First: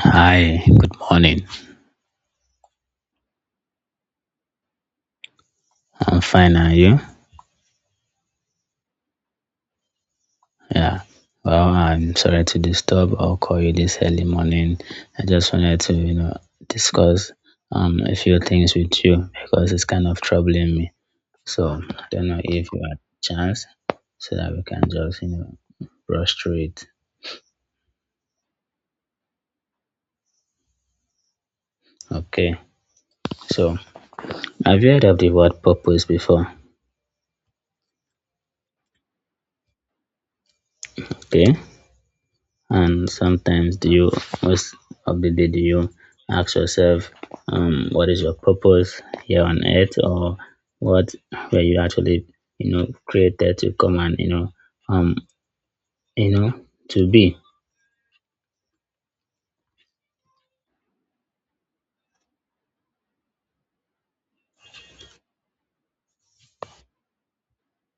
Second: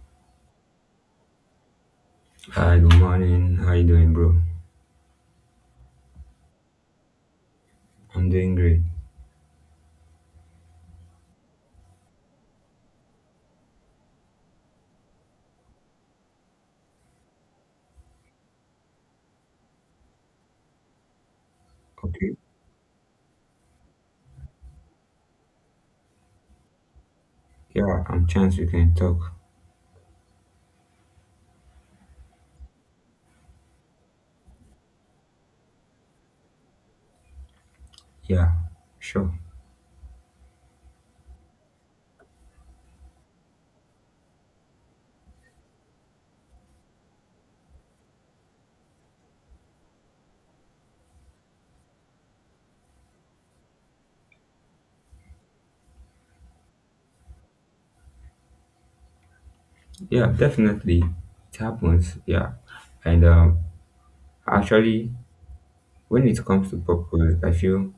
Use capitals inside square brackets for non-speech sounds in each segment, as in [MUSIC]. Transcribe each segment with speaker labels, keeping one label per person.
Speaker 1: Hi, good morning.
Speaker 2: Hi, good morning. How you doing, bro?
Speaker 1: I'm fine, are you?
Speaker 2: I'm doing great.
Speaker 1: Yeah. Well, I'm sorry to disturb or call you this early morning. I just wanted to, discuss a few things with you because it's kind of troubling me. So I don't
Speaker 2: Okay.
Speaker 1: know if you have chance so that we can just, brush through it.
Speaker 2: Yeah, I'm chance we can talk.
Speaker 1: Okay. So have you heard of the word purpose before?
Speaker 2: Yeah, sure.
Speaker 1: Okay. And sometimes do you most of the day do you ask yourself what is your purpose here on earth, or what were you actually created to come and um you know to be.
Speaker 2: Yeah, definitely. It happens. Yeah. And actually, when it comes to purpose, I feel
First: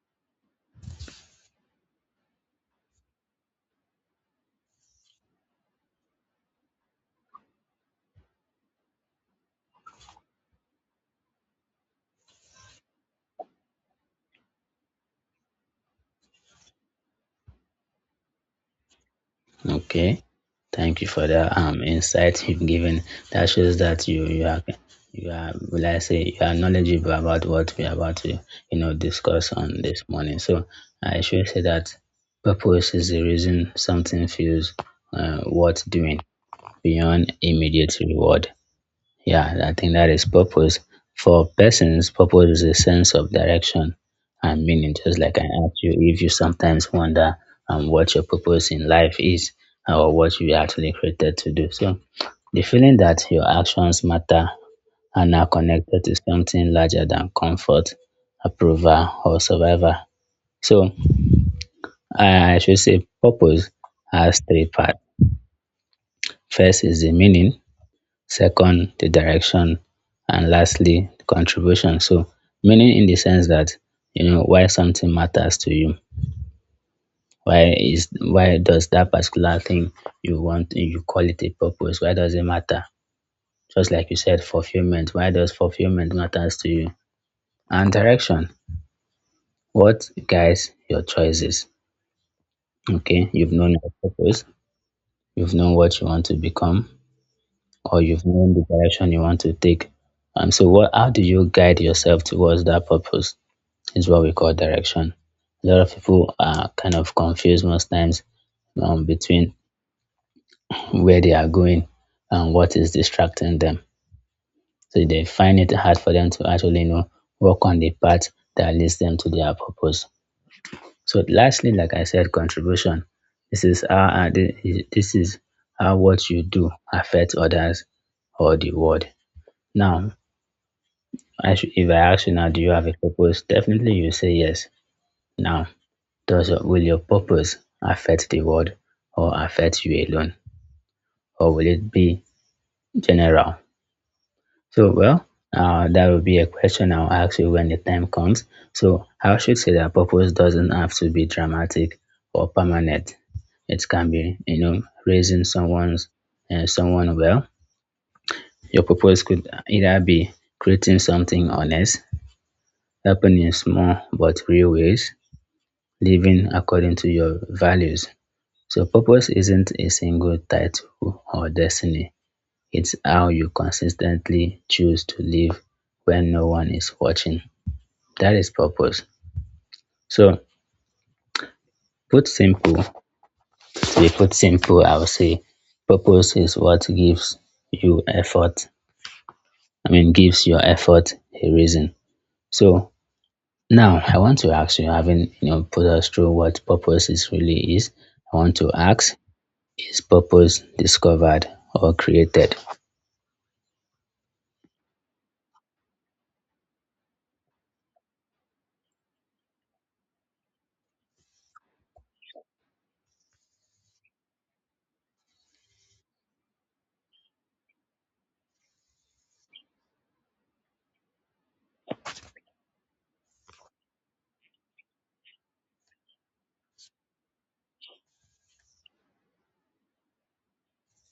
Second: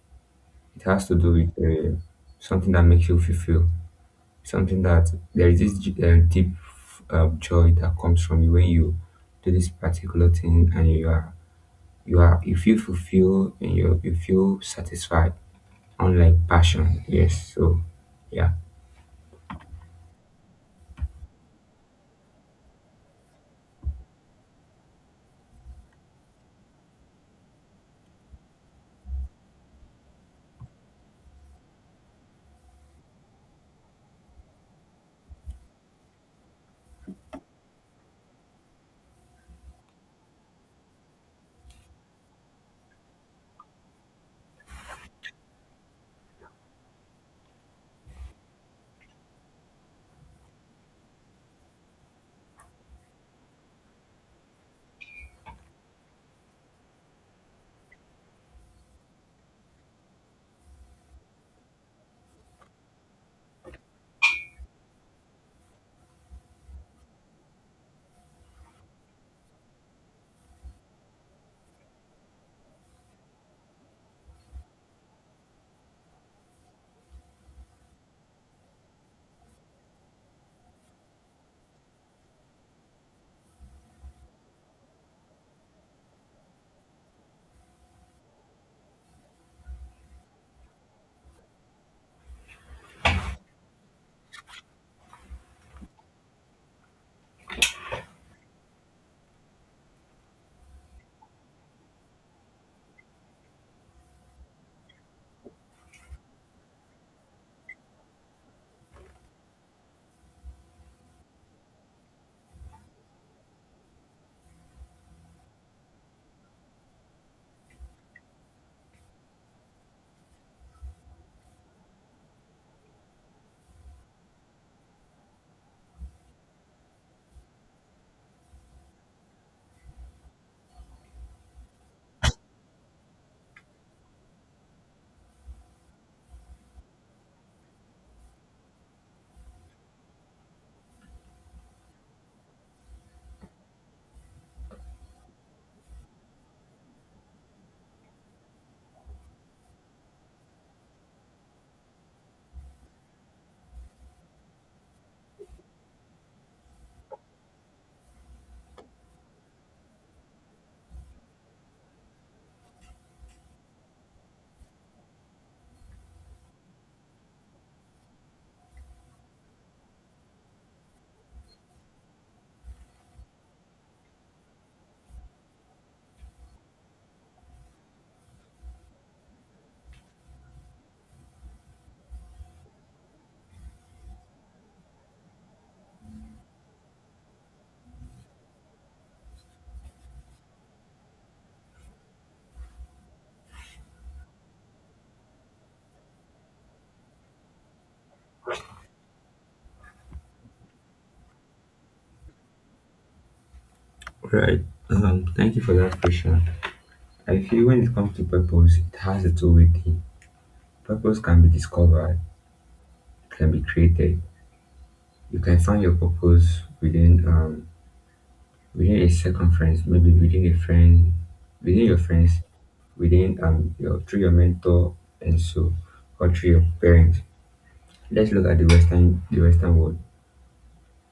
Speaker 2: it has to do with something that makes you fulfill. Something that there is this deep joy that comes from you when you do this particular thing and you are you are you feel fulfilled and you feel satisfied. Unlike passion, yes. So, yeah,
Speaker 1: Okay. Thank you for that insight you've given. That shows that you are will, I say, you are knowledgeable about what we are about to discuss on this morning. So I should say that purpose is the reason something feels worth doing beyond immediate reward. Yeah, I think that is purpose. For persons, purpose is a sense of direction and meaning. Just like I asked you, if you sometimes wonder what your purpose in life is, or what you were actually created to do. So the feeling that your actions matter and are connected to something larger than comfort, approval, or survival. So I should say purpose has three parts. First is the meaning, second the direction, and lastly the contribution. So, meaning in the sense that why something matters to you. Why does that particular thing you want, you call it a purpose, why does it matter? Just like you said, fulfillment, why does fulfillment matters to you? And direction, what guides your choices? Okay, you've known your purpose, you've known what you want to become, or you've known the direction you want to take. And so what, how do you guide yourself towards that purpose, is what we call direction. A lot of people are kind of confused most times, between where they are going and what is distracting them. So they find it hard for them to actually know, walk on the path that leads them to their purpose. So lastly, like I said, contribution. This is how this is what you do affects others or the world. Now, I should, if I ask you now, do you have a purpose? Definitely, you say yes. Now, does your will your purpose affect the world, or affect you alone? Or will it be general? So, well, that will be a question I'll ask you when the time comes. So I should say that purpose doesn't have to be dramatic or permanent. It can be, raising someone's, someone well. Your purpose could either be creating something honest, helping in small but real ways, living according to your values. So purpose isn't a single title or destiny. It's how you consistently choose to live when no one is watching. That is purpose. So, put simple, to be put simple, I would say purpose is what gives you effort. I mean, gives your effort a reason. So now I want to ask you, having put us through what purpose is really is, I want to ask, is purpose discovered or created?
Speaker 2: right. Thank you for that question. I feel when it comes to purpose, it has its own way. Thing. Purpose can be discovered, it can be created. You can find your purpose within within a circumference, maybe within a friend, within your friends, within your through your mentor and so or through your parents. Let's look at the Western world.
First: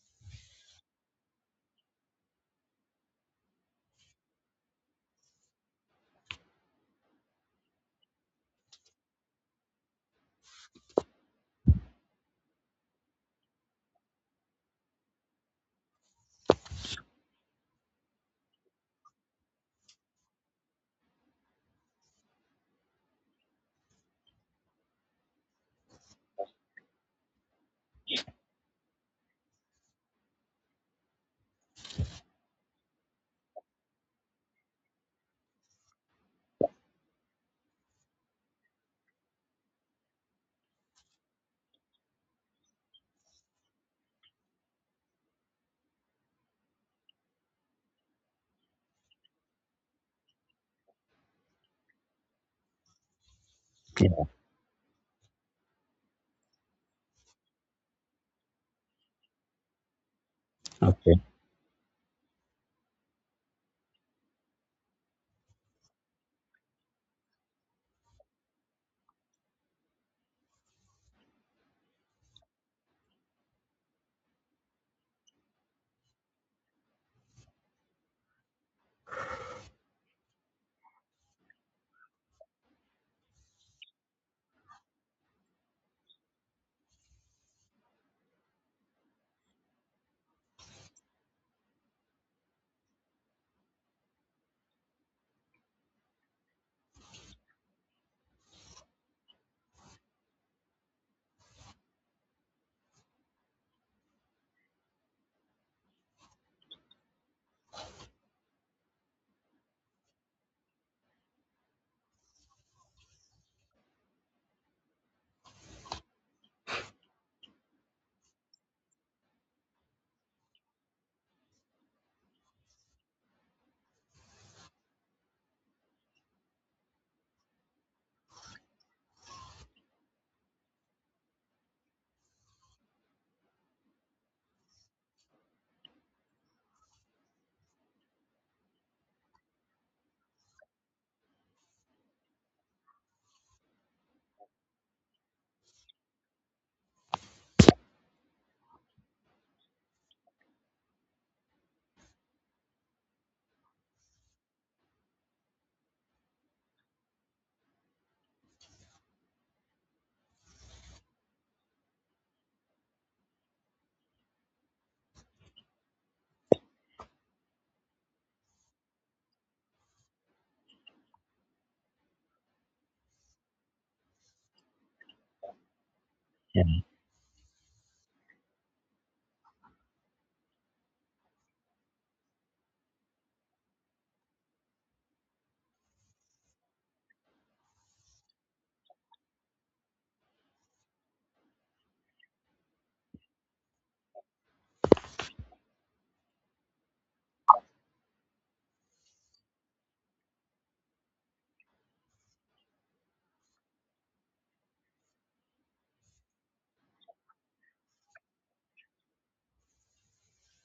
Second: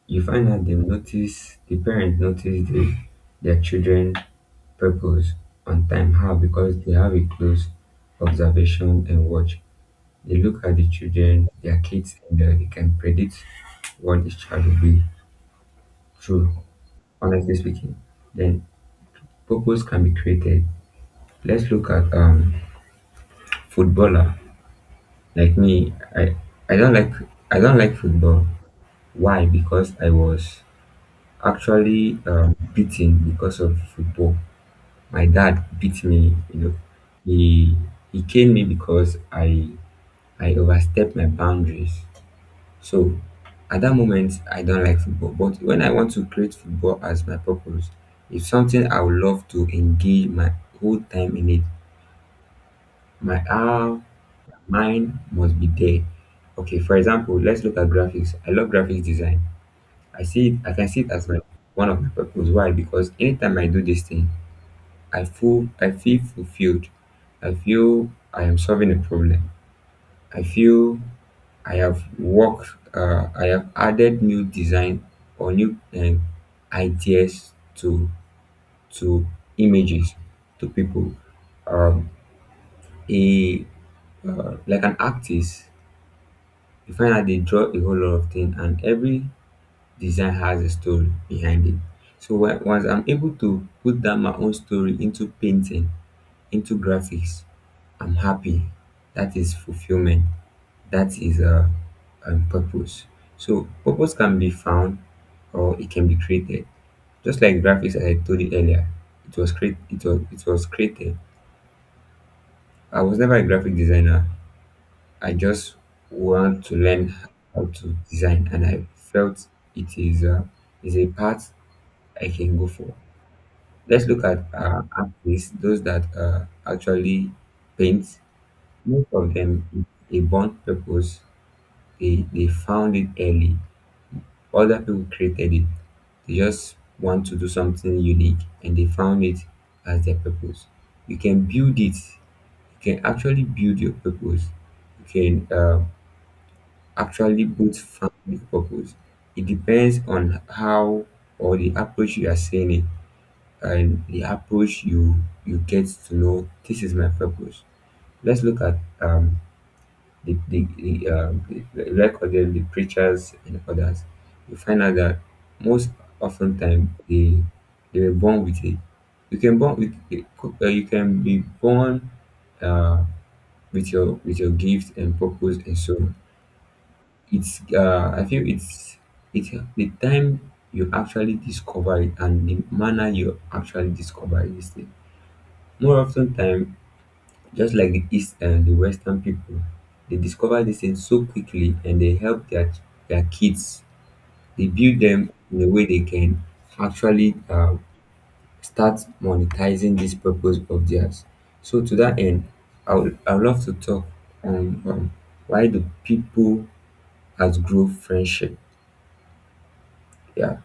Speaker 2: You find out they notice the parents notice the their children purpose and time how because they have a close observation and watch. They look at the children, their kids, and they can predict what this child will be through, honestly speaking. Then purpose can be created. Let's look at footballer. Like me, I don't like I don't like football. Why? Because I was actually beaten because of football. My dad beat me, you know. He he came me because I overstep my boundaries. So at that moment, I don't like football. But when I want to create football as my purpose, it's something I would love to engage my whole time in it. My heart,
Speaker 1: Yeah.
Speaker 2: mind must be there. Okay, for example, let's look at graphics. I love graphics design. I see it, I can see it
Speaker 1: Okay.
Speaker 2: as my one of my purpose. Why? Because anytime I do this thing, I feel fulfilled. I feel I am solving a problem. I feel I have worked, I have added new design or new ideas to to images to people. Um, a Like an artist, you find out they draw a whole lot of things, and every design has a story behind it. So when, once I'm able to put down my own story into painting, into graphics, I'm happy. That is fulfillment. That is a purpose. So purpose can be found or it can be created, just like graphics. As I told you earlier, it was created. I was never a graphic designer. I just want to learn how to design, and I felt it is is a path I can go for. Let's look at artists, those that actually paint. Most of them, if a born purpose, they found it early. Other people created it. They just want to do something unique and they found it as their purpose. You can build it. You can actually build your purpose. You can actually both find your purpose. It depends on how or the approach you are saying it and the approach you get to know this is my purpose. Let's look at the, the, the, um, recorded the preachers and others. You find out that most often time they were born with it. You can born with you can be born uh, with your gift and purpose and so on.
Speaker 1: Yeah.
Speaker 2: It's I feel it's the time you actually discover it and the manner you actually discover this thing. More often time, just like the East and the Western people, they discover these things so quickly and they help their kids. They build them in a way they can actually start monetizing this purpose of theirs. So, to that end, I would love to talk on why do people has grow friendship? Yeah,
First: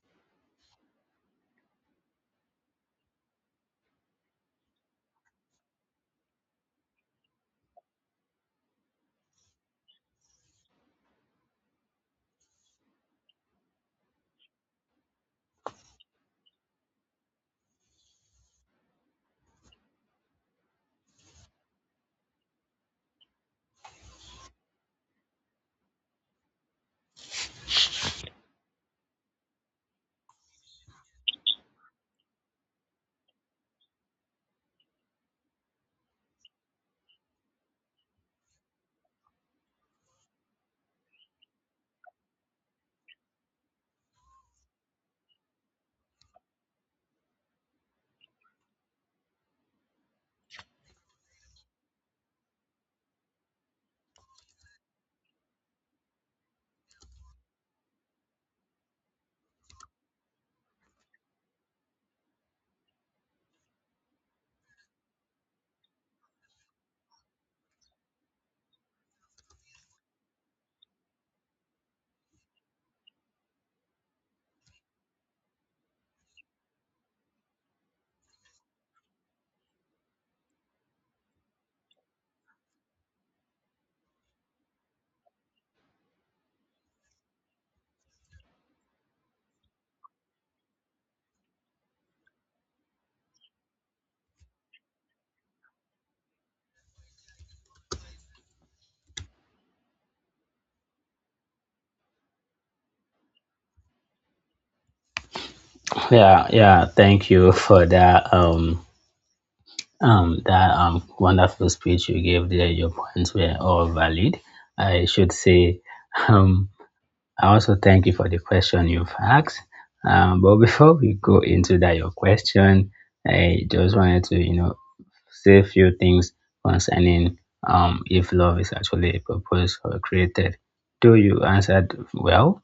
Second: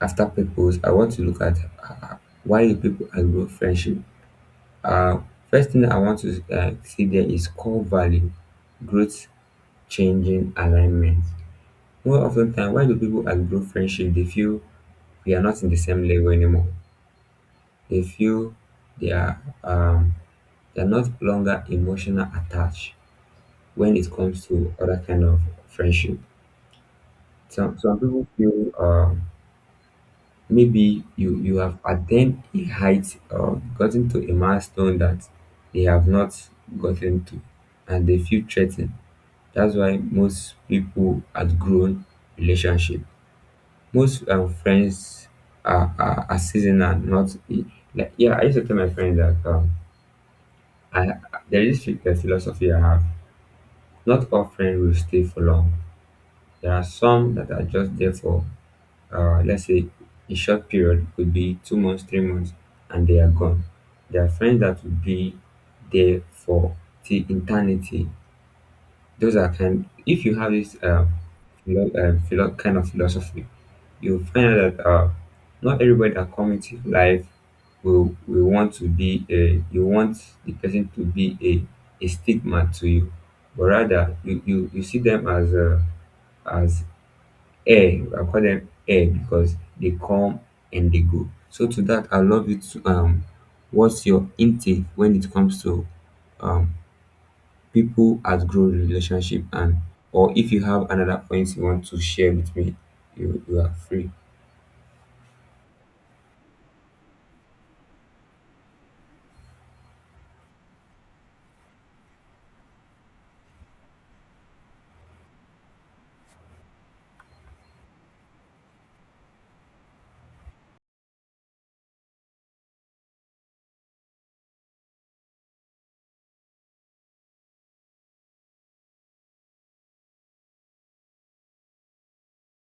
Speaker 2: after purpose, I want to look at uh, why do people has grow friendship. Uh, First thing I want to see there is core value growth changing alignment. More often than why do people outgrow friendship? They feel we are not in the same level anymore. They feel they are um they are not longer emotional attached when it comes to other kind of friendship. Some people feel maybe you have attained a height or gotten to a milestone that they have not gotten to, and they feel threatened. That's why most people outgrown relationship. Most friends are, are seasonal, not e, like yeah. I used to tell my friends that I there is this a philosophy I have. Not all friends will stay for long. There are some that are just there for let's say a short period, could be 2 months, 3 months, and they are gone. There are friends that will be there for the eternity. Those are kind. If you have this kind of philosophy, you'll find out that not everybody that comes into life will want to be a. You want the person to be a stigma to you, but rather you see them as a as air. I call them air because they come and they go. So to that, I love you. To, what's your intake when it comes to um people outgrow relationship, and or if you have another point you want to share with me, you are free.
Speaker 1: Yeah, yeah. Thank you for that. That wonderful speech you gave there. Your points were all valid, I should say. Um, I also thank you for the question you've asked. But before we go into that, your question, I just wanted to, say a few things concerning if love is actually a purpose or created. Though you answered well,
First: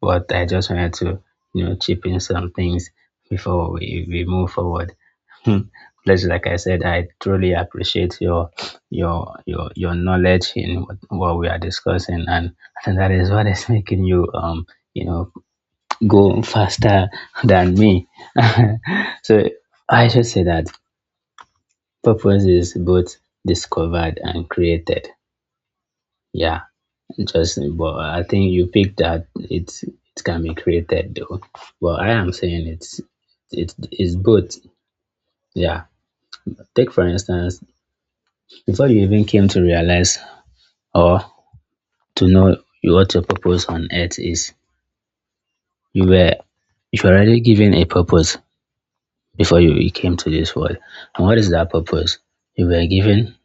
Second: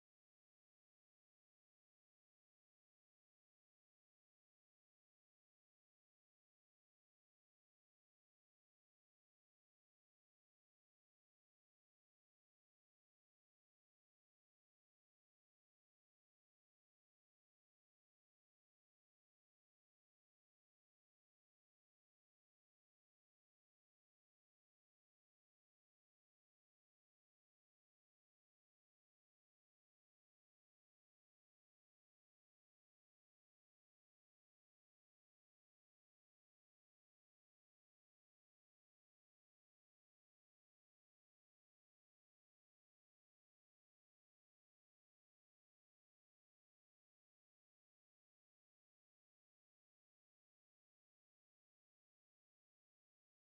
Speaker 1: but I just wanted to, chip in some things before we move forward. [LAUGHS] Please, like I said, I truly appreciate your knowledge in what we are discussing, and I think that is what is [LAUGHS] making you, you know, go faster than me. [LAUGHS] So I should say that purpose is both discovered and created. Yeah. Justin, but I think you picked that it can be created though. But I am saying it is both. Yeah. Take for instance, before you even came to realize, or to know what your purpose on earth is, you were you were already given a purpose before you came to this world. And what is that purpose? You were given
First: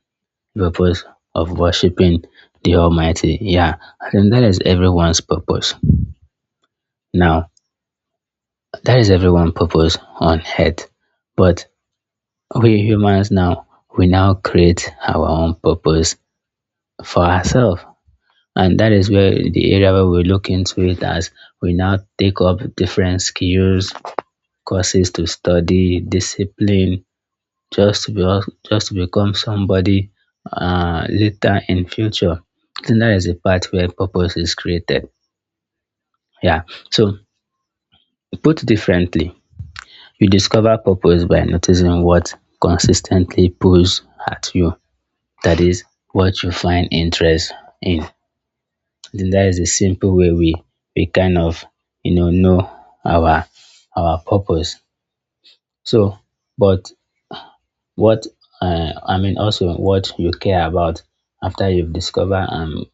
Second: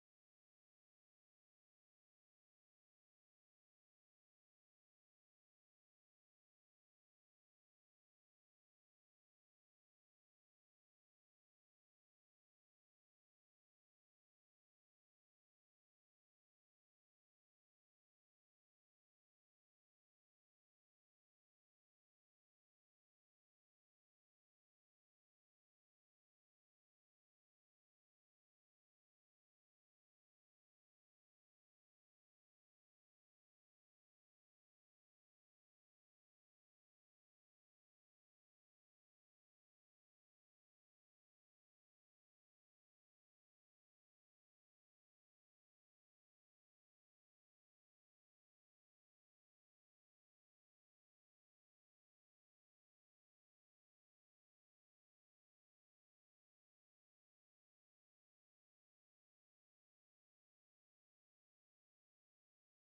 Speaker 1: the purpose of worshiping the Almighty. Yeah. I think that is everyone's purpose. Now, that is everyone's purpose on earth. But we humans now, we now create our own purpose for ourselves. And that is where, the area where we look into it, as we now take up different skills, courses to study, discipline, just to be, just to become somebody, later in future. I think that is the part where purpose is created. Yeah. So, put differently, you discover purpose by noticing what consistently pulls at you, that is, what you find interest in. I think that is a simple way we kind of, know our, our purpose. So, but what, I mean, also what you care about after you've discovered,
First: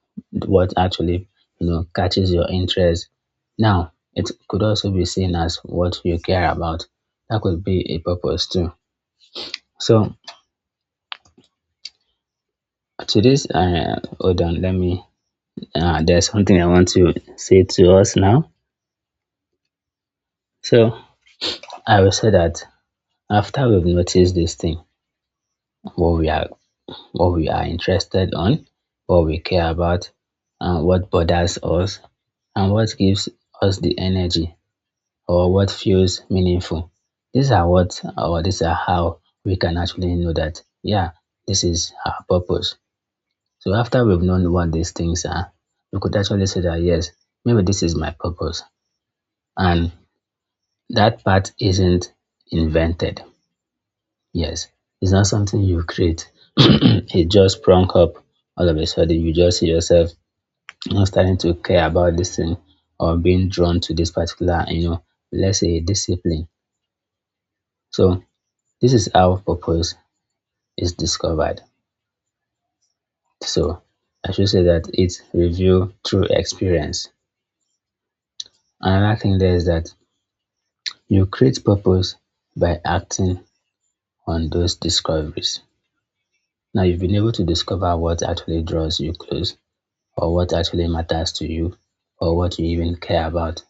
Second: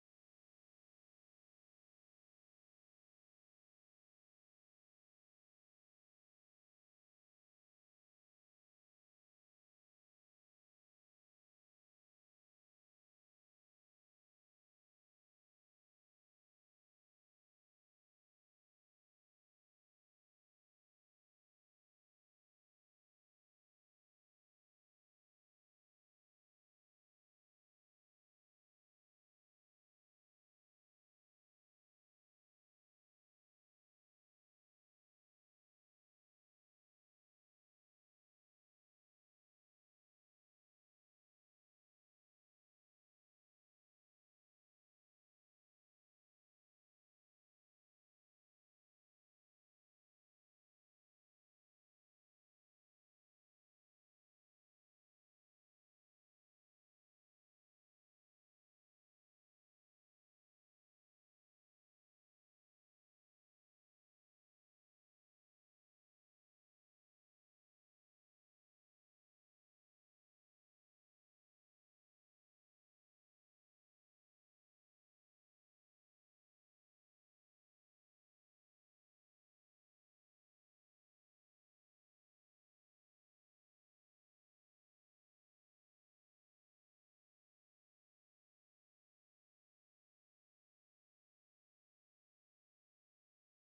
Speaker 1: what actually, catches your interest. Now, it could also be seen as what you care about. That could be a purpose too. So, to this hold on, let me there's something I want to say to us now. So I will say that after we've noticed this thing, what we are what we are interested on, what we care about, and what bothers us, and what gives us the energy, or what feels meaningful, these are how we can actually know that, yeah, this is our purpose. So after we've known what these things are, we could actually say that yes, maybe this is my purpose. And that part isn't invented. Yes. It's not something you create. [CLEARS THROAT] It just sprung up all of a sudden. You just see yourself, starting to care about this thing, or being drawn to this particular, let's say, discipline. So this is how purpose is discovered. So I should say that it's revealed through experience. Another thing there is that you create purpose by acting on those discoveries. Now you've been able to discover what actually draws you close, or what actually matters to you, or what you even care about,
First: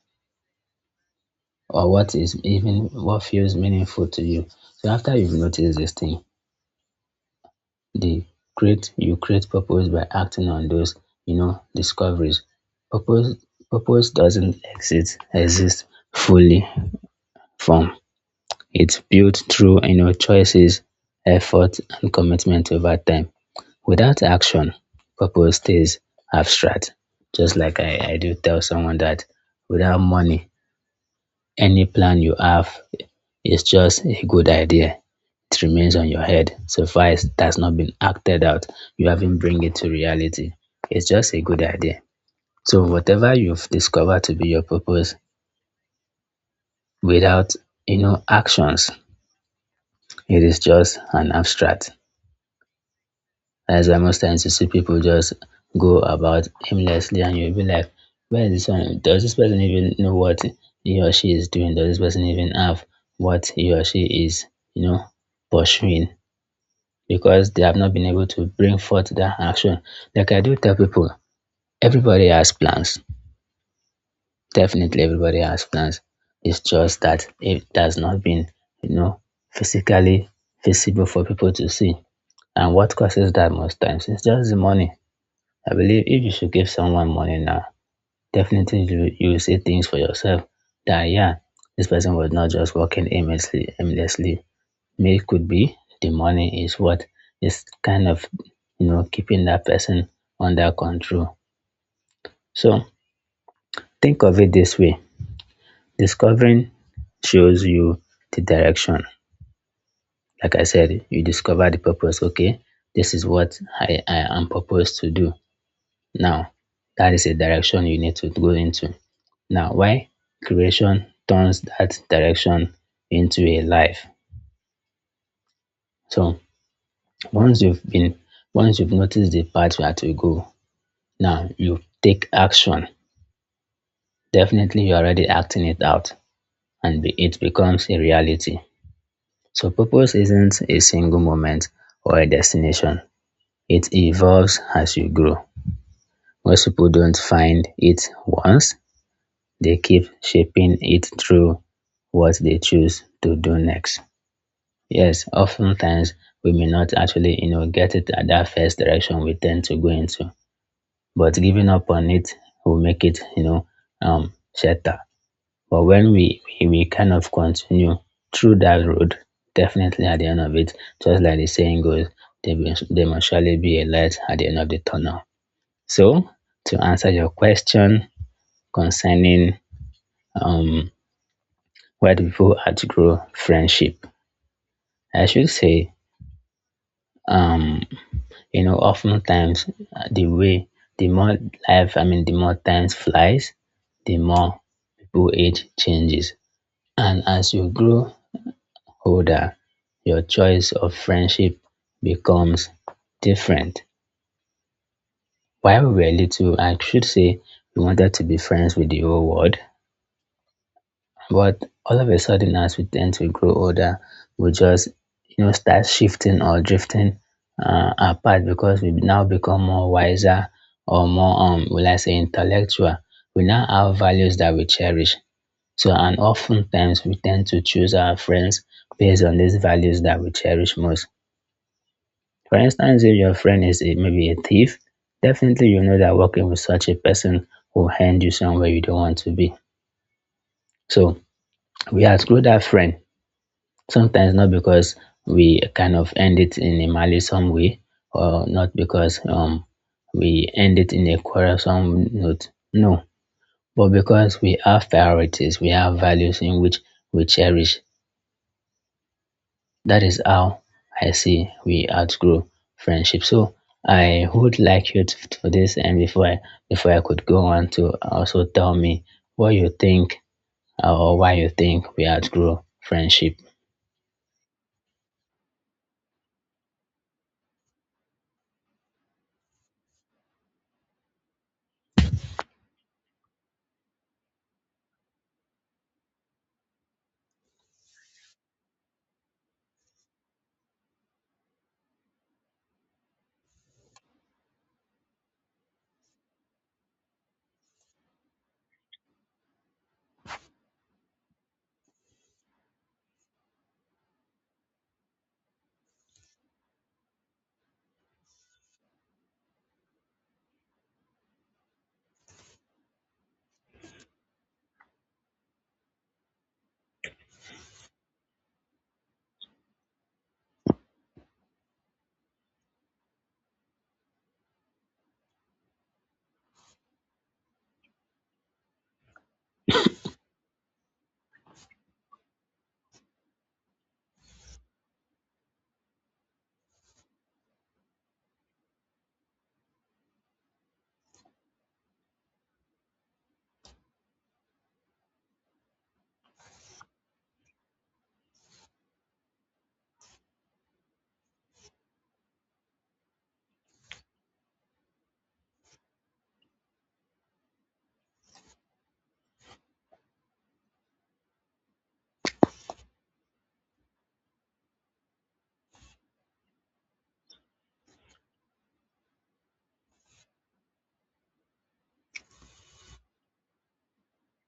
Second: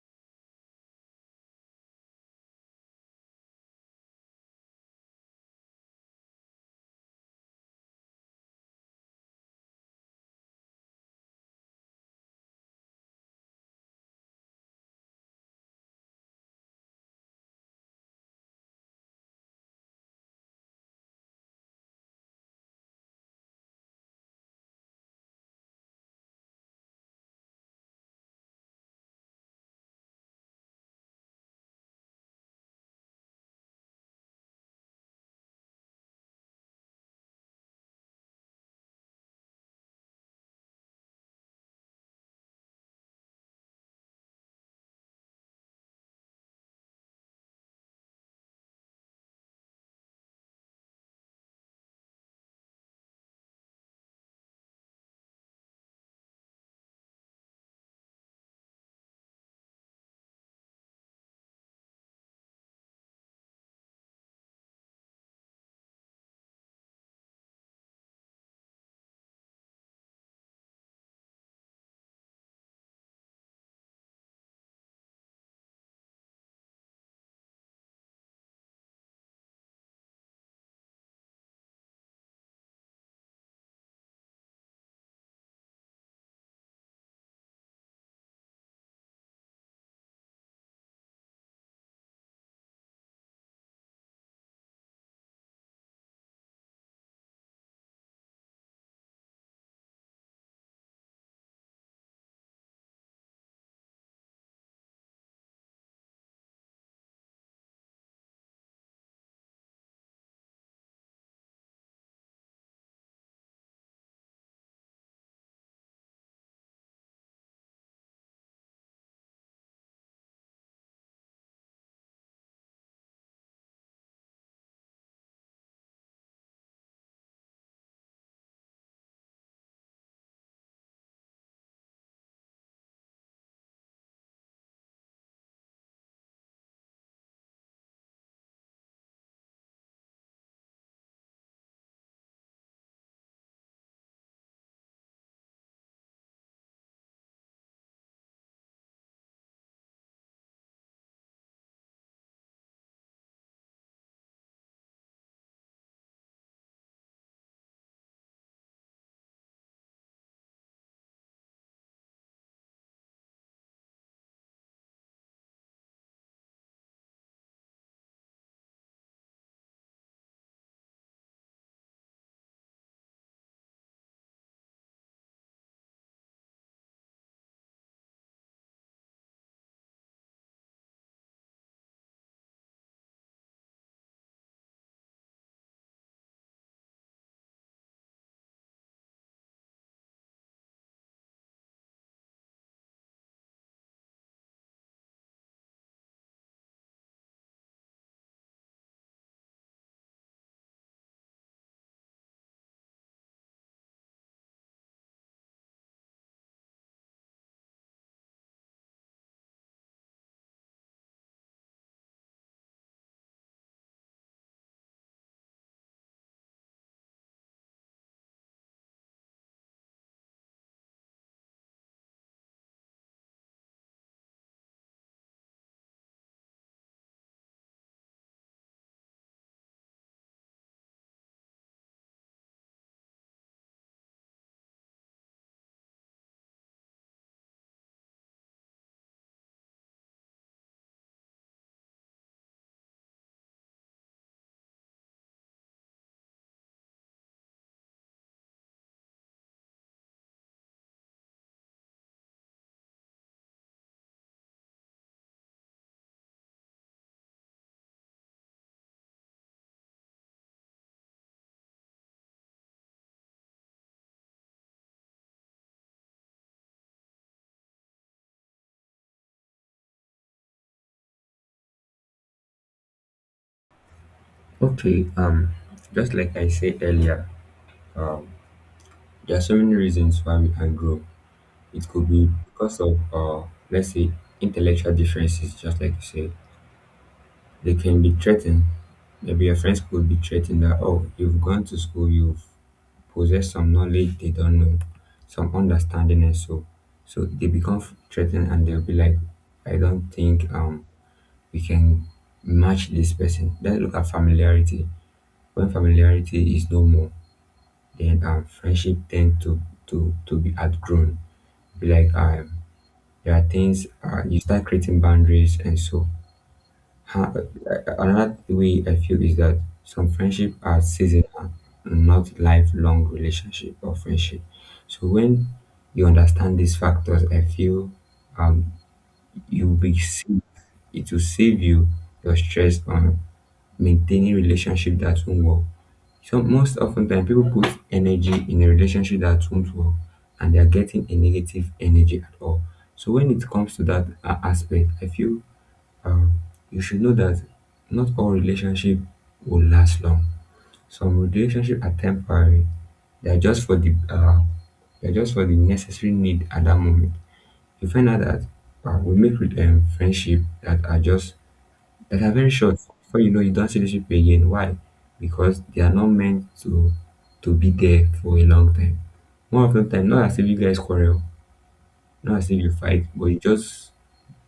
Speaker 1: or what is even what feels meaningful to you. So after you've noticed this thing, the create you create purpose by acting on those, discoveries. Purpose purpose doesn't exist fully formed. It's built through, choices, effort, and commitment over time. Without action, purpose stays abstract. Just like I do tell someone that without money, any plan you have is just a good idea. It remains on your head. So far as it has not been acted out, you haven't bring it to reality. It's just a good idea. So whatever you've discovered to be your purpose, without actions, it is just an abstract. That's why most times you see people just go about aimlessly, and you'll be like, where is this one? Does this person even know what he or she is doing? Does this person even have what he or she is, you know, pursuing? Because they have not been able to bring forth that action. Like I do tell people, everybody has plans. Definitely everybody has plans. It's just that it has not been, you know, physically visible for people to see. And what causes that most times? It's just the money. I believe if you should give someone money now, definitely you will see things for yourself that, yeah, this person was not just working aimlessly. Maybe it could be the money is what is kind of, keeping that person under control. So think of it this way. Discovering shows you the direction. Like I said, you discover the purpose. Okay, this is what I am purposed to do. Now, that is a direction you need to go into. Now, why creation turns that direction into a life. So once you've been, once you've noticed the path where to go, now you take action. Definitely, you're already acting it out, and it becomes a reality. So purpose isn't a single moment or a destination. It evolves as you grow. Most people don't find it once, they keep shaping it through what they choose to do next. Yes, oftentimes we may not actually, get it at that first direction we tend to go into, but giving up on it will make it, shatter. But when we kind of continue through that road, definitely at the end of it, just like the saying goes, there must surely be a light at the end of the tunnel. So, to answer your question concerning um, where do people outgrow friendship? I should say, um, oftentimes uh, the way the more life, I mean, the more time flies, the more people age changes, and as you grow older, your choice of friendship becomes different. While we were little, I should say we wanted to be friends with the whole world. But all of a sudden, as we tend to grow older, we just start shifting or drifting apart because we now become more wiser or more will I say intellectual. We now have values that we cherish. So and oftentimes we tend to choose our friends based on these values that we cherish most. For instance, if your friend is a, maybe a thief, definitely you know that working with such a person will hand you somewhere you don't want to be. So we outgrow that friend sometimes not because we kind of end it in a malicious way or not because we end it in a quarrelsome note. No, but because we have priorities, we have values in which we cherish. That is how I see we outgrow friendship. So I would like you to, for this, and before I could go on to also tell me what you think or why you think we outgrow friendship.
Speaker 2: Okay, um, just like I said earlier, there are so many reasons why we can grow. It could be because of let's say intellectual differences, just like you said. They can be threatened. Maybe your friends could be threatened that, oh, you've gone to school, you've possessed some knowledge they don't know, some understanding, and so so they become threatened and they'll be like, I don't think we can match this person. Let's look at familiarity. When familiarity is no more, then friendship tend to be outgrown. Be like, there are things, you start creating boundaries, and so another way I feel is that some friendship are seasonal, not lifelong relationship or friendship. So when you understand these factors, I feel you will be safe. It will save you your stress on maintaining relationship that won't work. So most often time people put energy in a relationship that won't work and they're getting a negative energy at all. So when it comes to that aspect, I feel um, you should know that not all relationship will last long. Some relationship are temporary. They're just for the necessary need at that moment. You find out that we make friendship that are very short. Before you know, you don't see these people again. Why? Because they are not meant to be there for a long time. More often than time, not as if you guys quarrel, not as if you fight, but you just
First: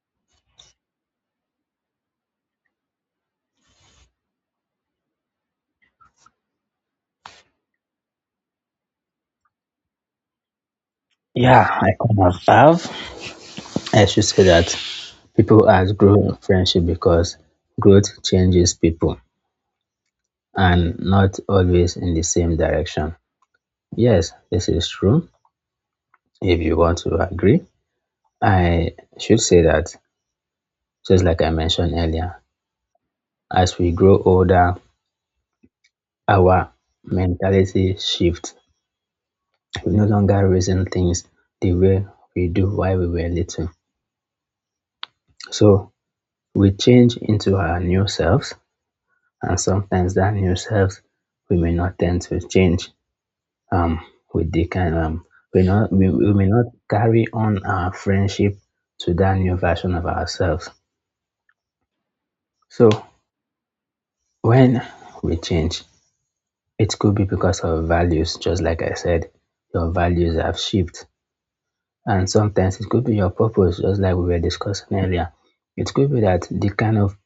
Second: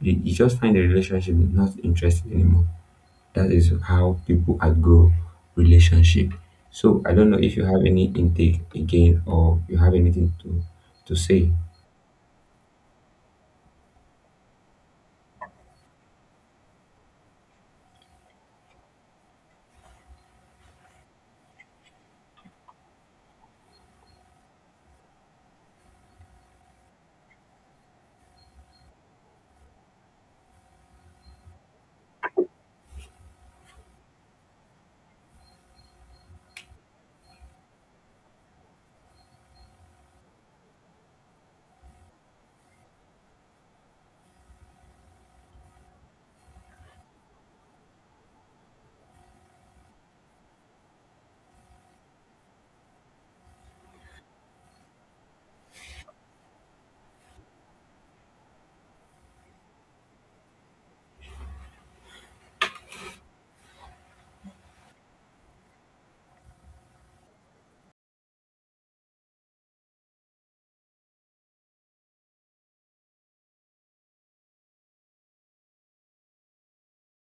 Speaker 2: you you just find the relationship not interesting anymore. That is how people outgrow relationship. So I don't know if you have any intake again or you have anything to say.
Speaker 1: Yeah, I kind of have. I should say that people has grown friendship because growth changes people and not always in the same direction. Yes, this is true. If you want to agree, I should say that just like I mentioned earlier, as we grow older, our mentality shifts. We no longer reason things the way we do while we were little. So we change into our new selves, and sometimes that new selves we may not tend to change um with the kind we not we, we may not carry on our friendship to that new version of ourselves. So when we change, it could be because of values, just like I said, your values have shifted. And sometimes it could be your purpose, just like we were discussing earlier. It could be that the kind of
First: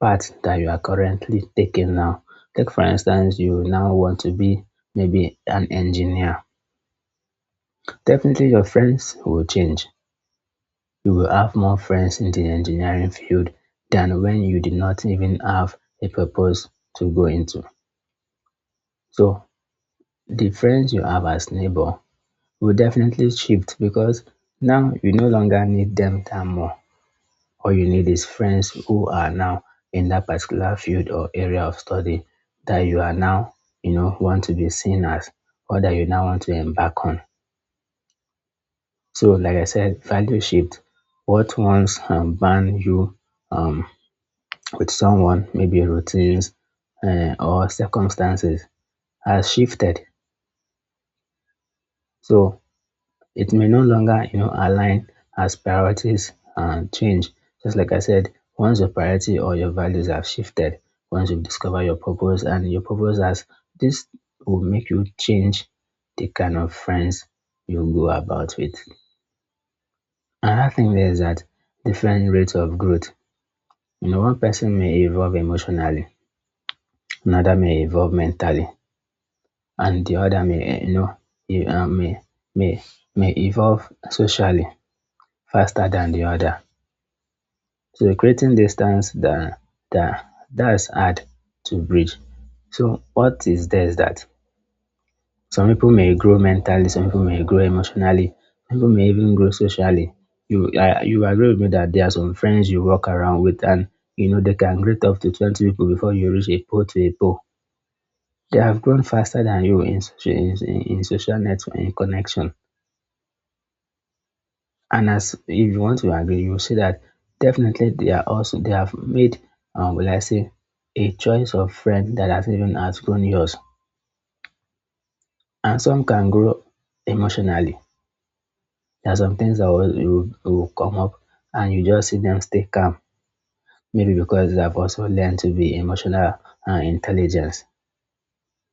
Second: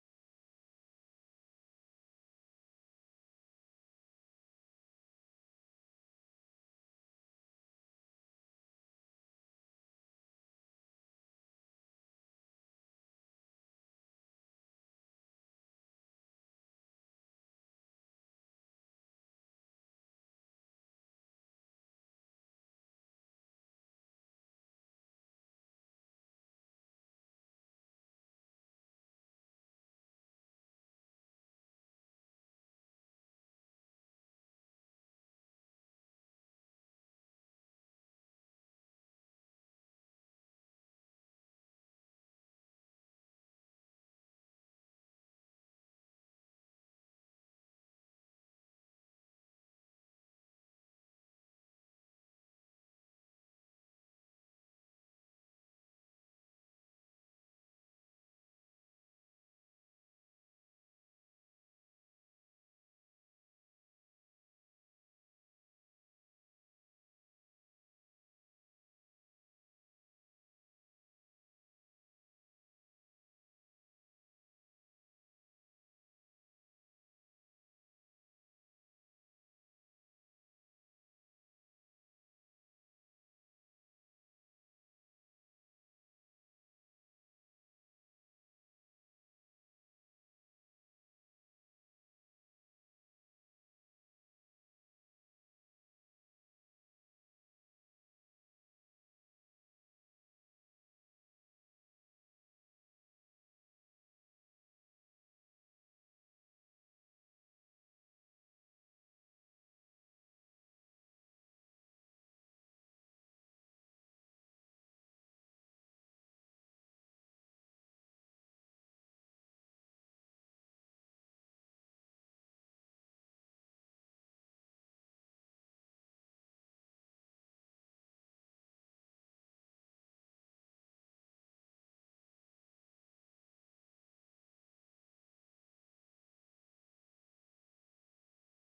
Speaker 1: path that you are currently taking now. Take for instance, you now want to be maybe an engineer. Definitely your friends will change. You will have more friends in the engineering field than when you did not even have a purpose to go into. So the friends you have as neighbor will definitely shift because now you no longer need them that more. All you need is friends who are now in that particular field or area of study that you are now, you know, want to be seen as or that you now want to embark on. So like I said, value shift. What once banned you um, with someone, maybe routines or circumstances has shifted. So it may no longer, you know, align as priorities change. Just like I said, once your priority or your values have shifted, once you've discovered your purpose and your purpose has, this will make you change the kind of friends you go about with. Another thing there is that different rates of growth. You know, one person may evolve emotionally, another may evolve mentally, and the other may uh, may may may evolve socially faster than the other. So creating distance that that's hard to bridge. So what is there is that some people may grow mentally, some people may grow emotionally, some people may even grow socially. You agree with me that there are some friends you walk around with and you know they can greet up to twenty people before you reach a pole to a pole. They have grown faster than you in in social network in connection. And as if you want to agree, you see that definitely they are also they have made will I say a choice of friend that has even outgrown yours. And some can grow emotionally. There are some things that will come up and you just see them stay calm. Maybe because they have also learned to be emotional and intelligent.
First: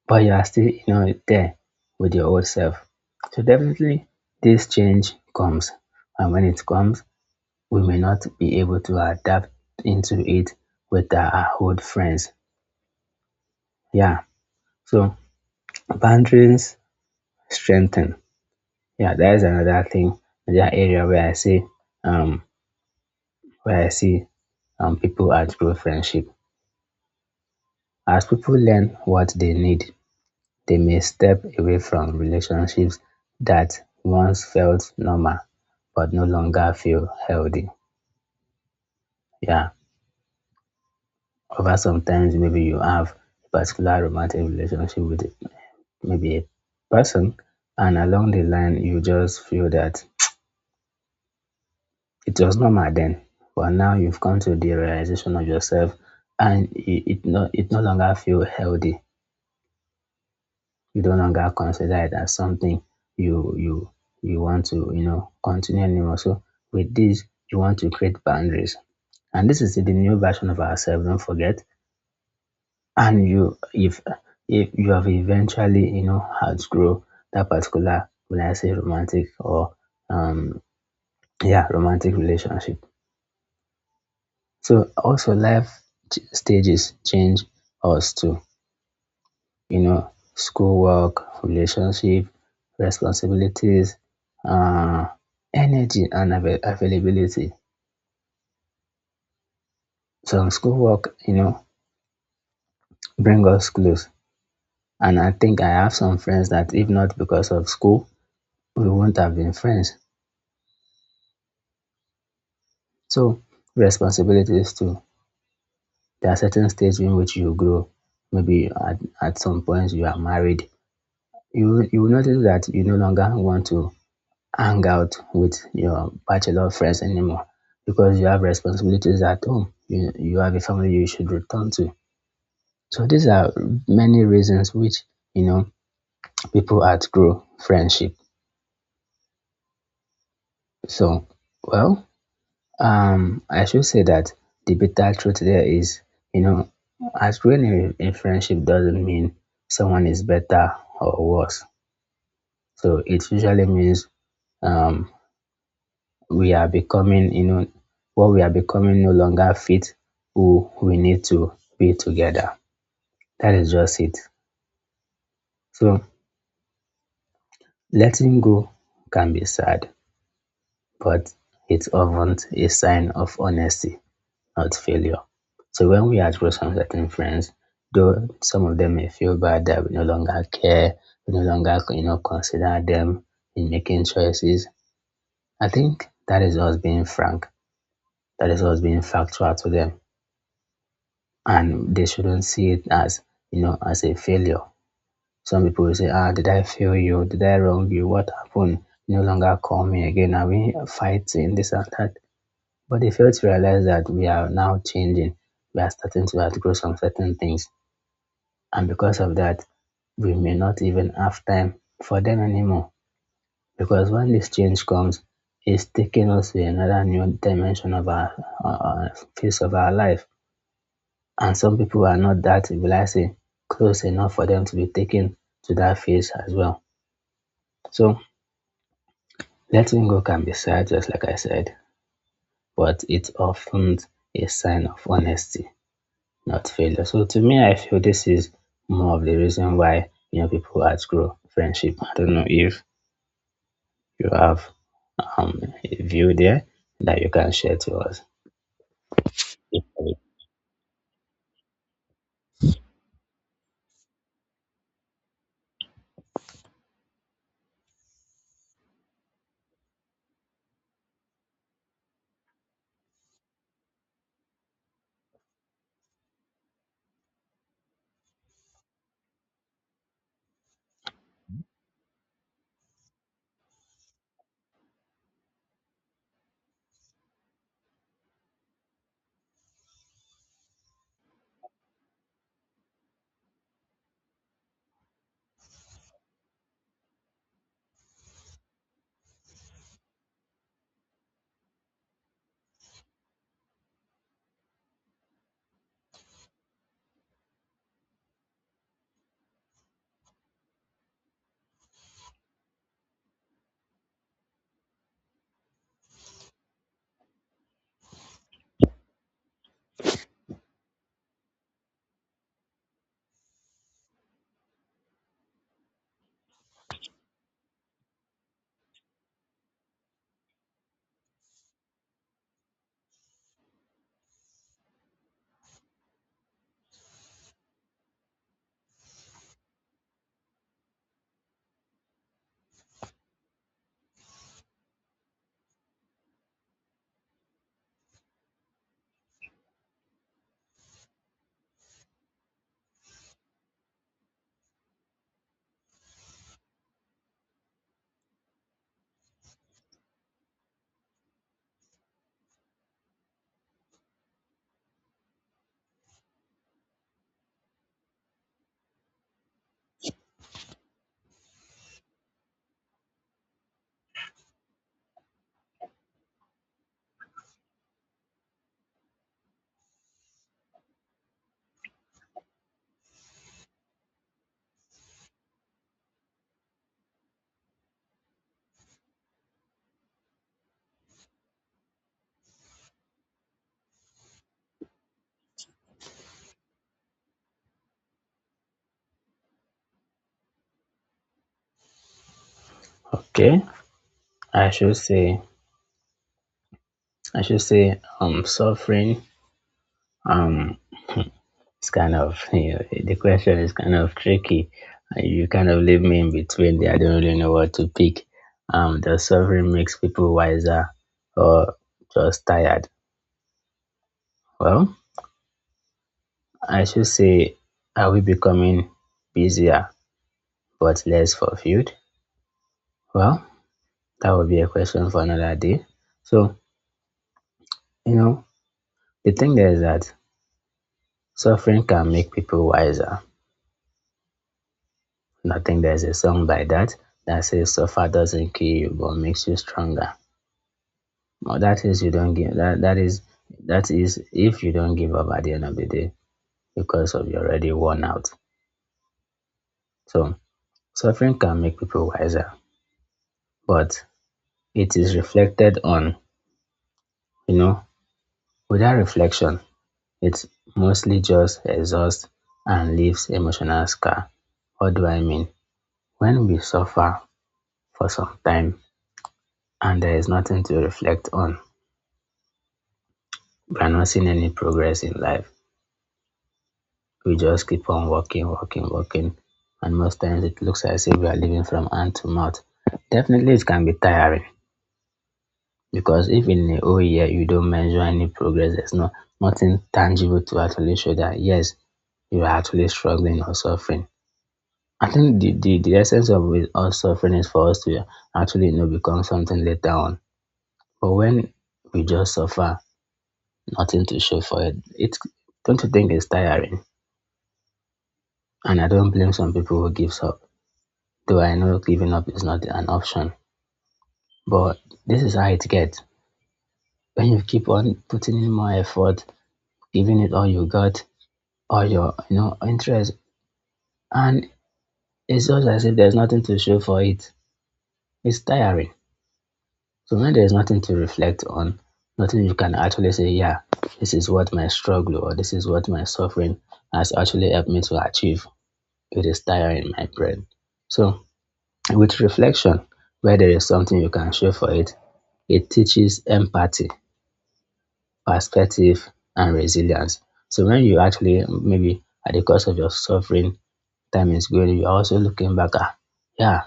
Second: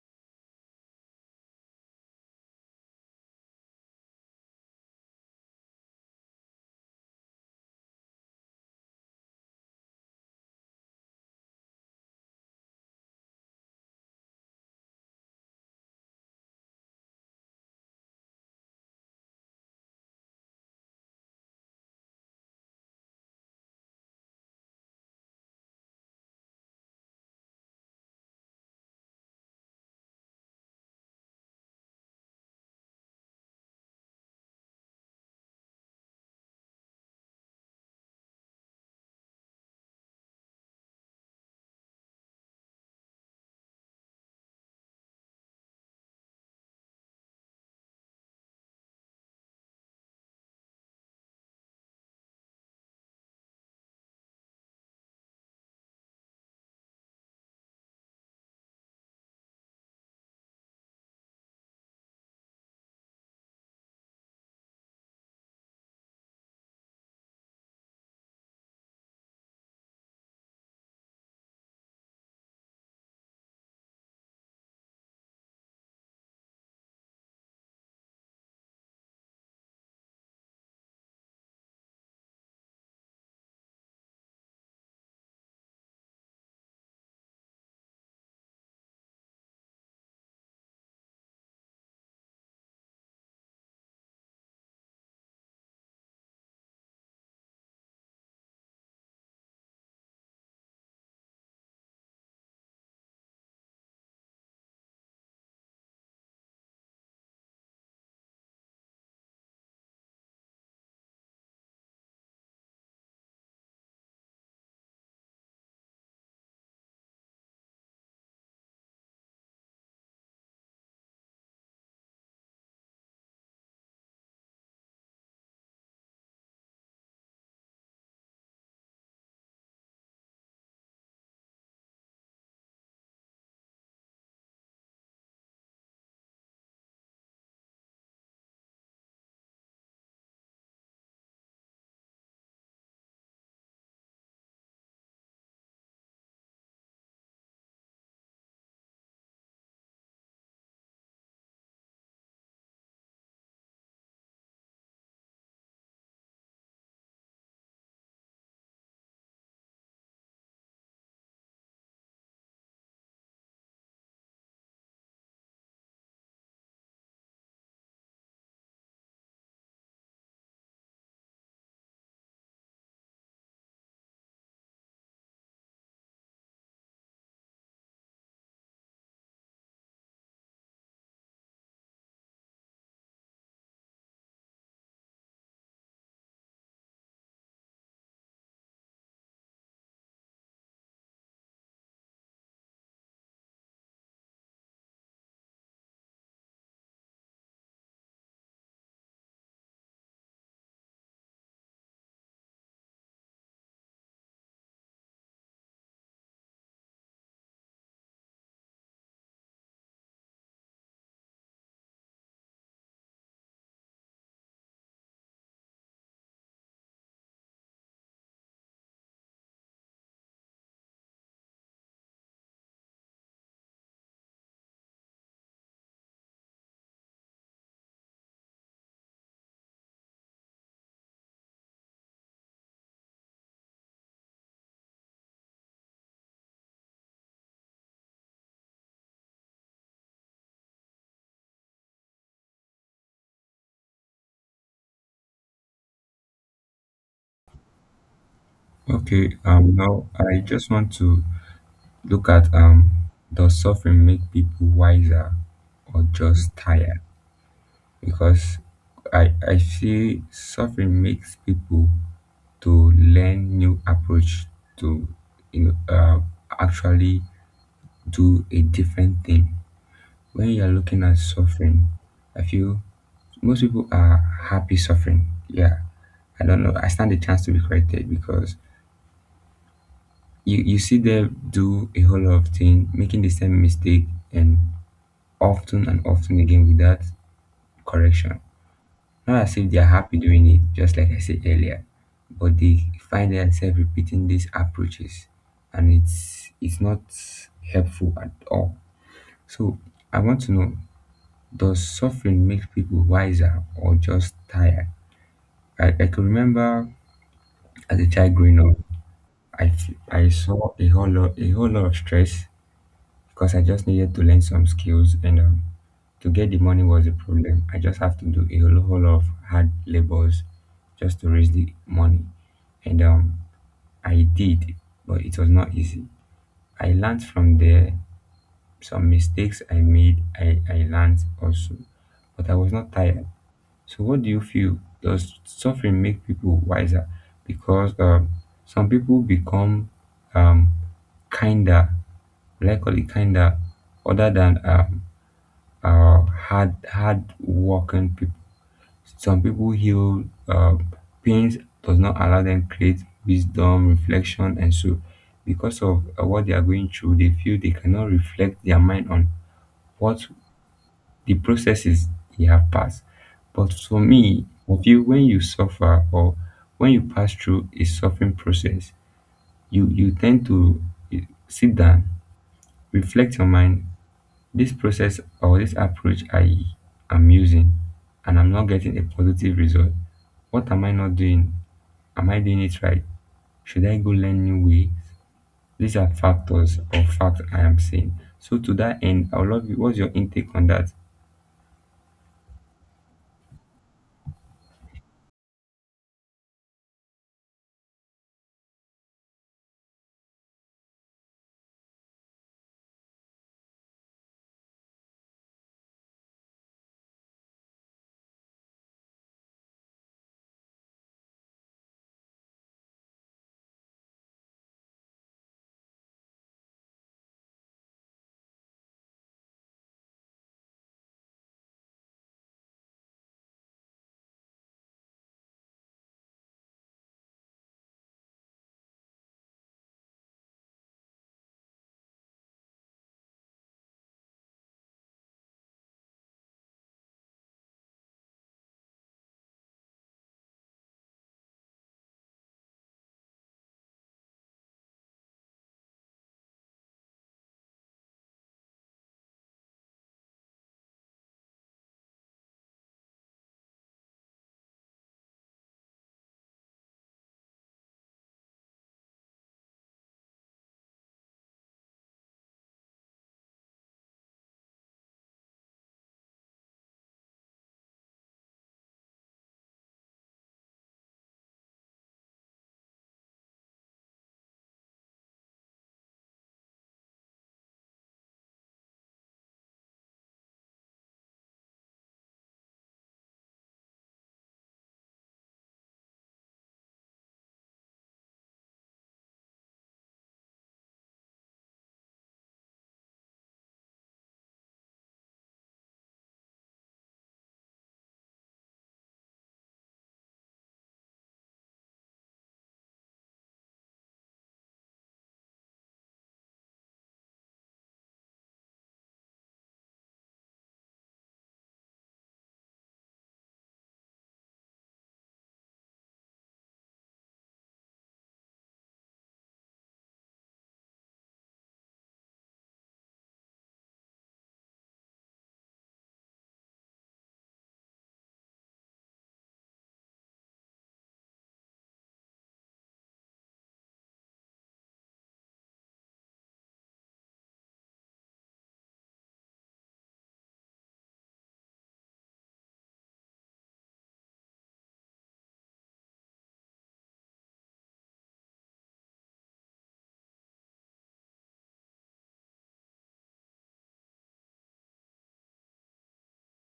Speaker 1: But you are still, you know, there with your old self. So definitely this change comes. And when it comes, we may not be able to adapt into it with our old friends. Yeah. So boundaries strengthen. Yeah, that is another thing. Another area um where I see people outgrow friendship. As people learn what they need, they may step away from relationships that once felt normal but no longer feel healthy. Yeah. Over sometimes maybe you have a particular romantic relationship with maybe a person and along the line you just feel that it was normal then but now you've come to the realization of yourself and it no longer feel healthy, you no longer consider it as something you you you want to, you know, continue anymore. So with this you want to create boundaries, and this is the new version of ourselves, don't forget. And you, if you have eventually, you know, outgrow that particular, will I say, romantic or um yeah, romantic relationship. So also life stages change us too, you know. Schoolwork, relationship, responsibilities, uh energy, and availability. Some schoolwork, you know, bring us close, and I think I have some friends that if not because of school we wouldn't have been friends. So responsibilities too. There are certain stages in which you grow. Maybe at some point you are married. You will notice that you no longer want to hang out with your bachelor friends anymore because you have responsibilities at home. You have a family you should return to. So these are many reasons which, you know, people outgrow friendship. So well, I should say that the bitter truth there is, you know, outgrowing in friendship doesn't mean someone is better or worse. So it usually means um, we are becoming, you know, what we are becoming no longer fit who we need to be together. That is just it. So letting go can be sad, but it's often a sign of honesty, not failure. So when we act with some certain friends, though some of them may feel bad that we no longer care, we no longer, you know, consider them in making choices. I think that is us being frank. That is us being factual to them, and they shouldn't see it as, you know, as a failure. Some people will say, "Ah, did I fail you? Did I wrong you? What happened? No longer call me again. Are we fighting this and that?" But they fail to realize that we are now changing. We are starting to outgrow some certain things. And because of that, we may not even have time for them anymore. Because when this change comes, it's taking us to another new dimension of our uh, phase of our life. And some people are not that, will I say, close enough for them to be taken to that phase as well. So letting go can be sad, just like I said, but it's often a sign of honesty, not failure. So to me, I feel this is more of the reason why, you know, people outgrow friendship. I don't know if you have a view there that you can share to us.
Speaker 2: Okay, now I just want to look at, does suffering make people wiser or just tired? Because I see suffering makes people to learn new approach to you know actually do a different thing. When you are looking at suffering, I feel most people are happy suffering. Yeah, I don't know. I stand a chance to be corrected because you see them do a whole lot of things, making the same mistake, and and often again without correction. Not as if they are happy doing it, just like I said earlier, but they find themselves repeating these approaches, and it's not helpful at all. So I want to know, does suffering make people wiser or just tired? I can remember as a child growing up, I saw a whole lot of stress because I just needed to learn some skills, and to get the money was a problem. I just have to do a whole lot of hard labors just to raise the money. And I did, but it was not easy. I learned from there. Some mistakes I made, I learned also, but I was not tired. So, what do you feel? Does suffering make people wiser? Because some people become um, kinder, will I call it kinder, other than hard work people. Some people heal, pains does not allow them create wisdom reflection, and so because of what they are going through, they feel they cannot reflect their mind on what the processes they have passed. But for me, I feel when you suffer or when you pass through a suffering process, you tend to eh, sit down, reflect your mind. This process or this approach I am using, and I'm not getting a positive result, what am I not doing? Am I doing it right? Should I go learn new ways? These are factors or facts I am saying. So to that end, I would love you. What's your intake on that?
Speaker 1: Okay, I should say, I should say, suffering, um, it's kind of, you know, the question is kind of tricky. You kind of leave me in between there. I don't really know what to pick. Does suffering makes people wiser or just tired? Well, I should say, are we becoming busier but less fulfilled? Well, that would be a question for another day. So, you know, the thing there is that suffering can make people wiser. And I think there's a song by that that says suffer doesn't kill you but makes you stronger. Well, that is, you don't give, that is if you don't give up at the end of the day because of you're already worn out. So suffering can make people wiser, but it is reflected on, you know. Without reflection, it's mostly just exhaust and leaves emotional scar. What do I mean? When we suffer for some time, and there is nothing to reflect on. We are not seeing any progress in life. We just keep on walking, walking, walking, and most times it looks as if we are living from hand to mouth. Definitely, it can be tiring because if in a whole year you don't measure any progress, there's no nothing tangible to actually show that yes, you are actually struggling or suffering. I think the essence of with us suffering is for us to actually become something later on. But when we just suffer nothing to show for it. It's Don't you think it's tiring? And I don't blame some people who gives up. Though I know giving up is not an option. But this is how it gets. When you keep on putting in more effort, giving it all you got, all your interest, and it's just as if there's nothing to show for it. It's tiring. So when there's nothing to reflect on, nothing you can actually say, yeah, this is what my struggle or this is what my suffering has actually helped me to achieve. It is tiring, my brain. So with reflection, where there is something you can show for it, it teaches empathy, perspective, and resilience. So when you actually maybe at the cost of your suffering, time is going, you're also looking back at, yeah,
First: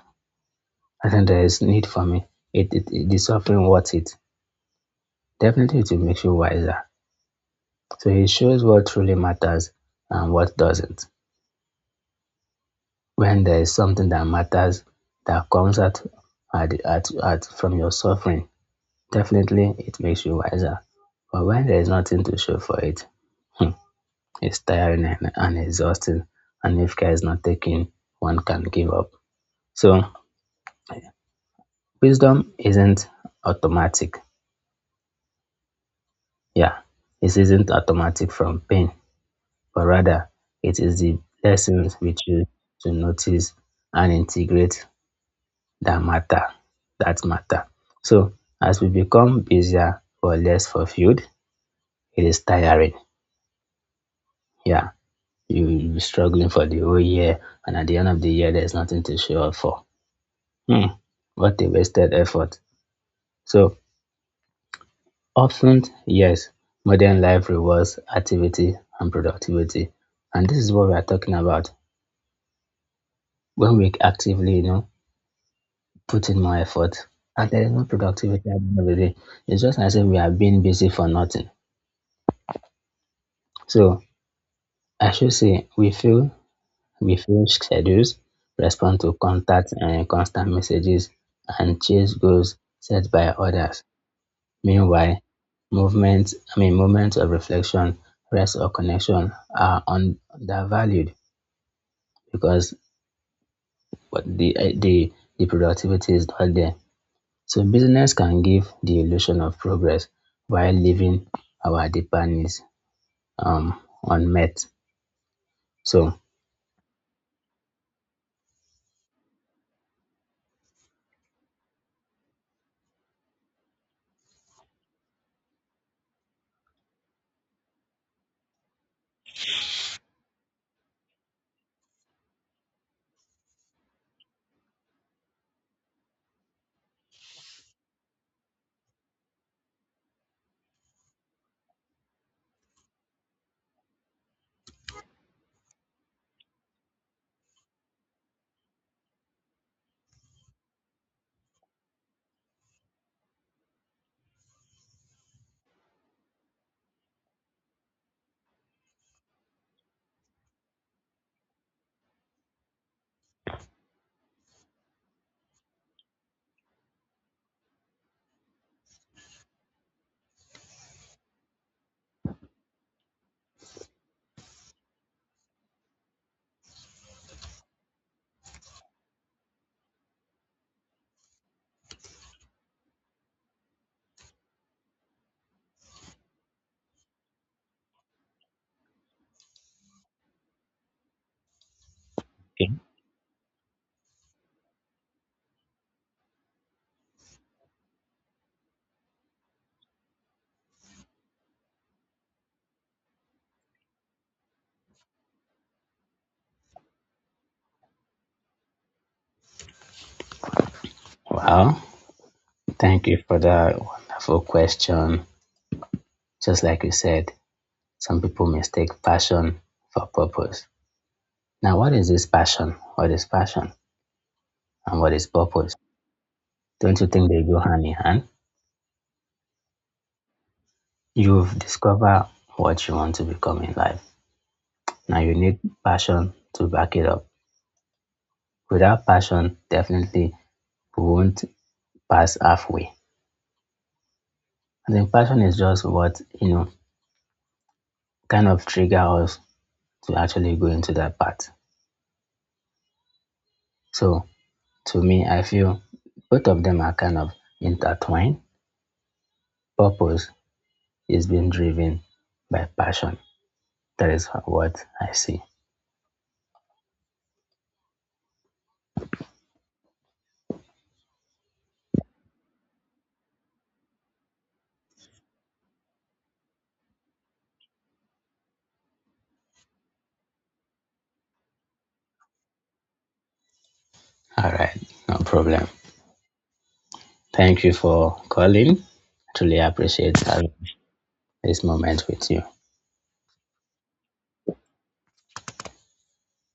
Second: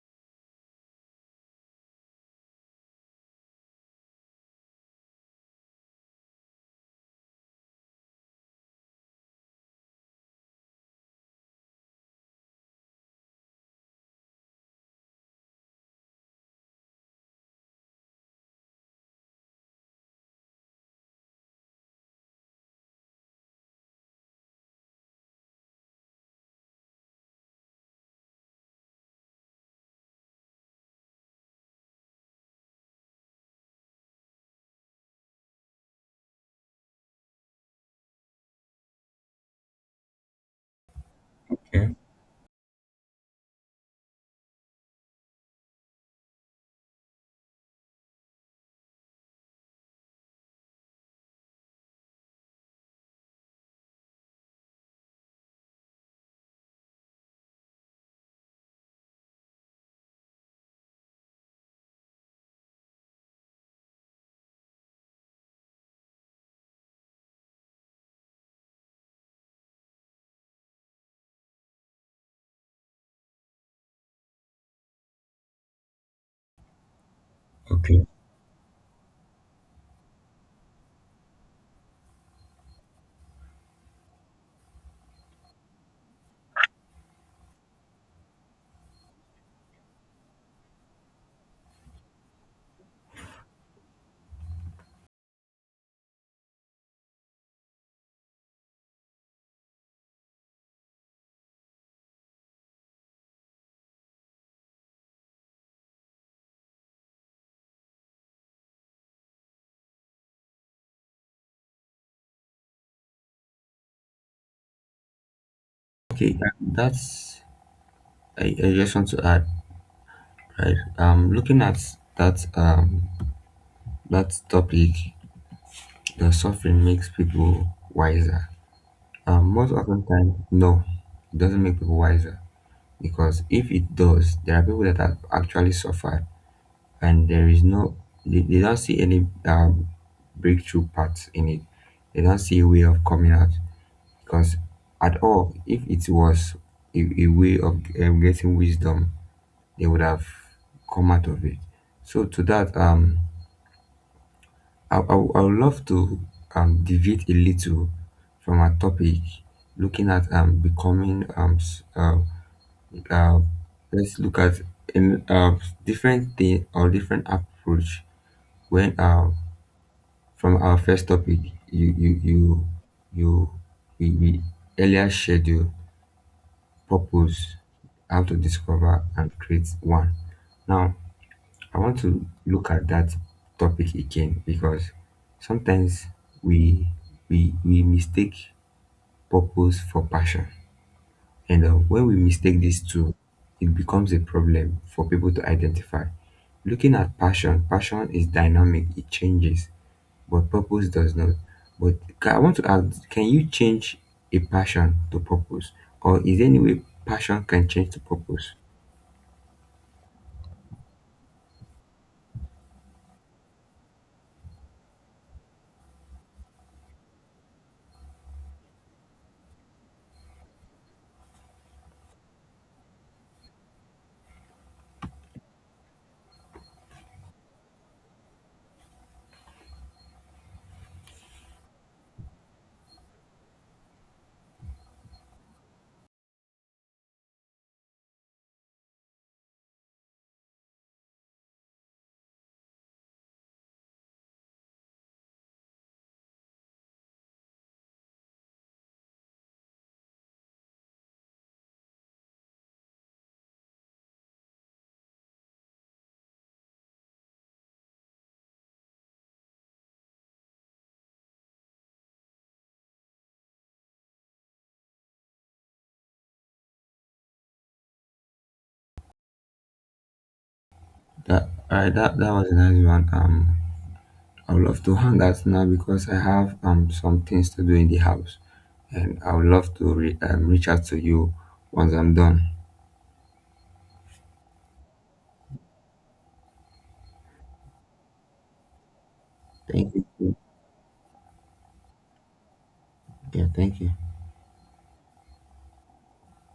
Speaker 1: I think there is need for me. The suffering worth it. Definitely it will make you wiser. So it shows what truly matters and what doesn't. When there is something that matters that comes at from your suffering, definitely, it makes you wiser. But when there is nothing to show for it, hmm, it's tiring and exhausting. And if care is not taken, one can give up. So, wisdom isn't automatic. Yeah, it isn't automatic from pain, but rather it is the
Speaker 2: Okay,
Speaker 1: lessons we choose to notice and integrate that matter. That matter. So, as we become busier or less fulfilled, it is tiring. Yeah, you'll be struggling for the whole year, and at the end of the year, there's nothing to show up for. Hmm, what a wasted effort. So often, yes, modern life rewards activity and productivity. And this is what we are talking about. When we actively, put in more effort, and there is no
Speaker 2: okay.
Speaker 1: productivity at the end of the day. It's just as if we are being busy for nothing. So I should say we feel refuse schedules, respond to contact and constant messages, and chase goals set by others. Meanwhile, moments of reflection, rest, or connection are undervalued because what the, eh, the productivity is not there. So, business can give the illusion of progress while leaving our deeper needs unmet. So,
Speaker 2: That's, I just want to add, right? Looking at that um that topic, the suffering makes people wiser. Most often time, no, it doesn't make people wiser. Because if it does, there are people that have actually suffered, and there is no, they don't see any breakthrough paths in it. They don't see a way of coming out because at all, if it was a way of getting wisdom, they would have come out of it. So to that, um, would- I would love to deviate a little from our topic, looking at becoming uh, let's look at um, uh, different thing or different approach. When from our first topic, you you you you we earlier shared your purpose, how to discover and create one. Now I want to look at that topic again, because sometimes we we mistake purpose for passion. And know, when we mistake
Speaker 1: okay.
Speaker 2: these two, it becomes a problem for people to identify. Looking at passion, passion is dynamic, it changes, but purpose does not. But I want to ask, can you change a passion to purpose? Or is there any way passion can change to purpose?
Speaker 1: Wow, thank you for that wonderful question. Just like you said, some people mistake passion for purpose. Now, what is this passion? What is passion? And what is purpose? Don't you think they go hand in hand? You've discovered what you want to become in life. Now, you need passion to back it up. Without passion, definitely we won't pass halfway. I think passion is just what, kind of trigger us to actually go into that path. So, to me, I feel both of them are kind of intertwined. Purpose is being driven by passion. That is what I see.
Speaker 2: That all right, that was a nice one. I would love to hang out now because I have some things to do in the house, and I would love to reach out to you once I'm done.
Speaker 1: All right, no problem. Thank you for calling. I truly
Speaker 2: Thank
Speaker 1: appreciate
Speaker 2: you.
Speaker 1: having this moment with you.
Speaker 2: Yeah, thank you.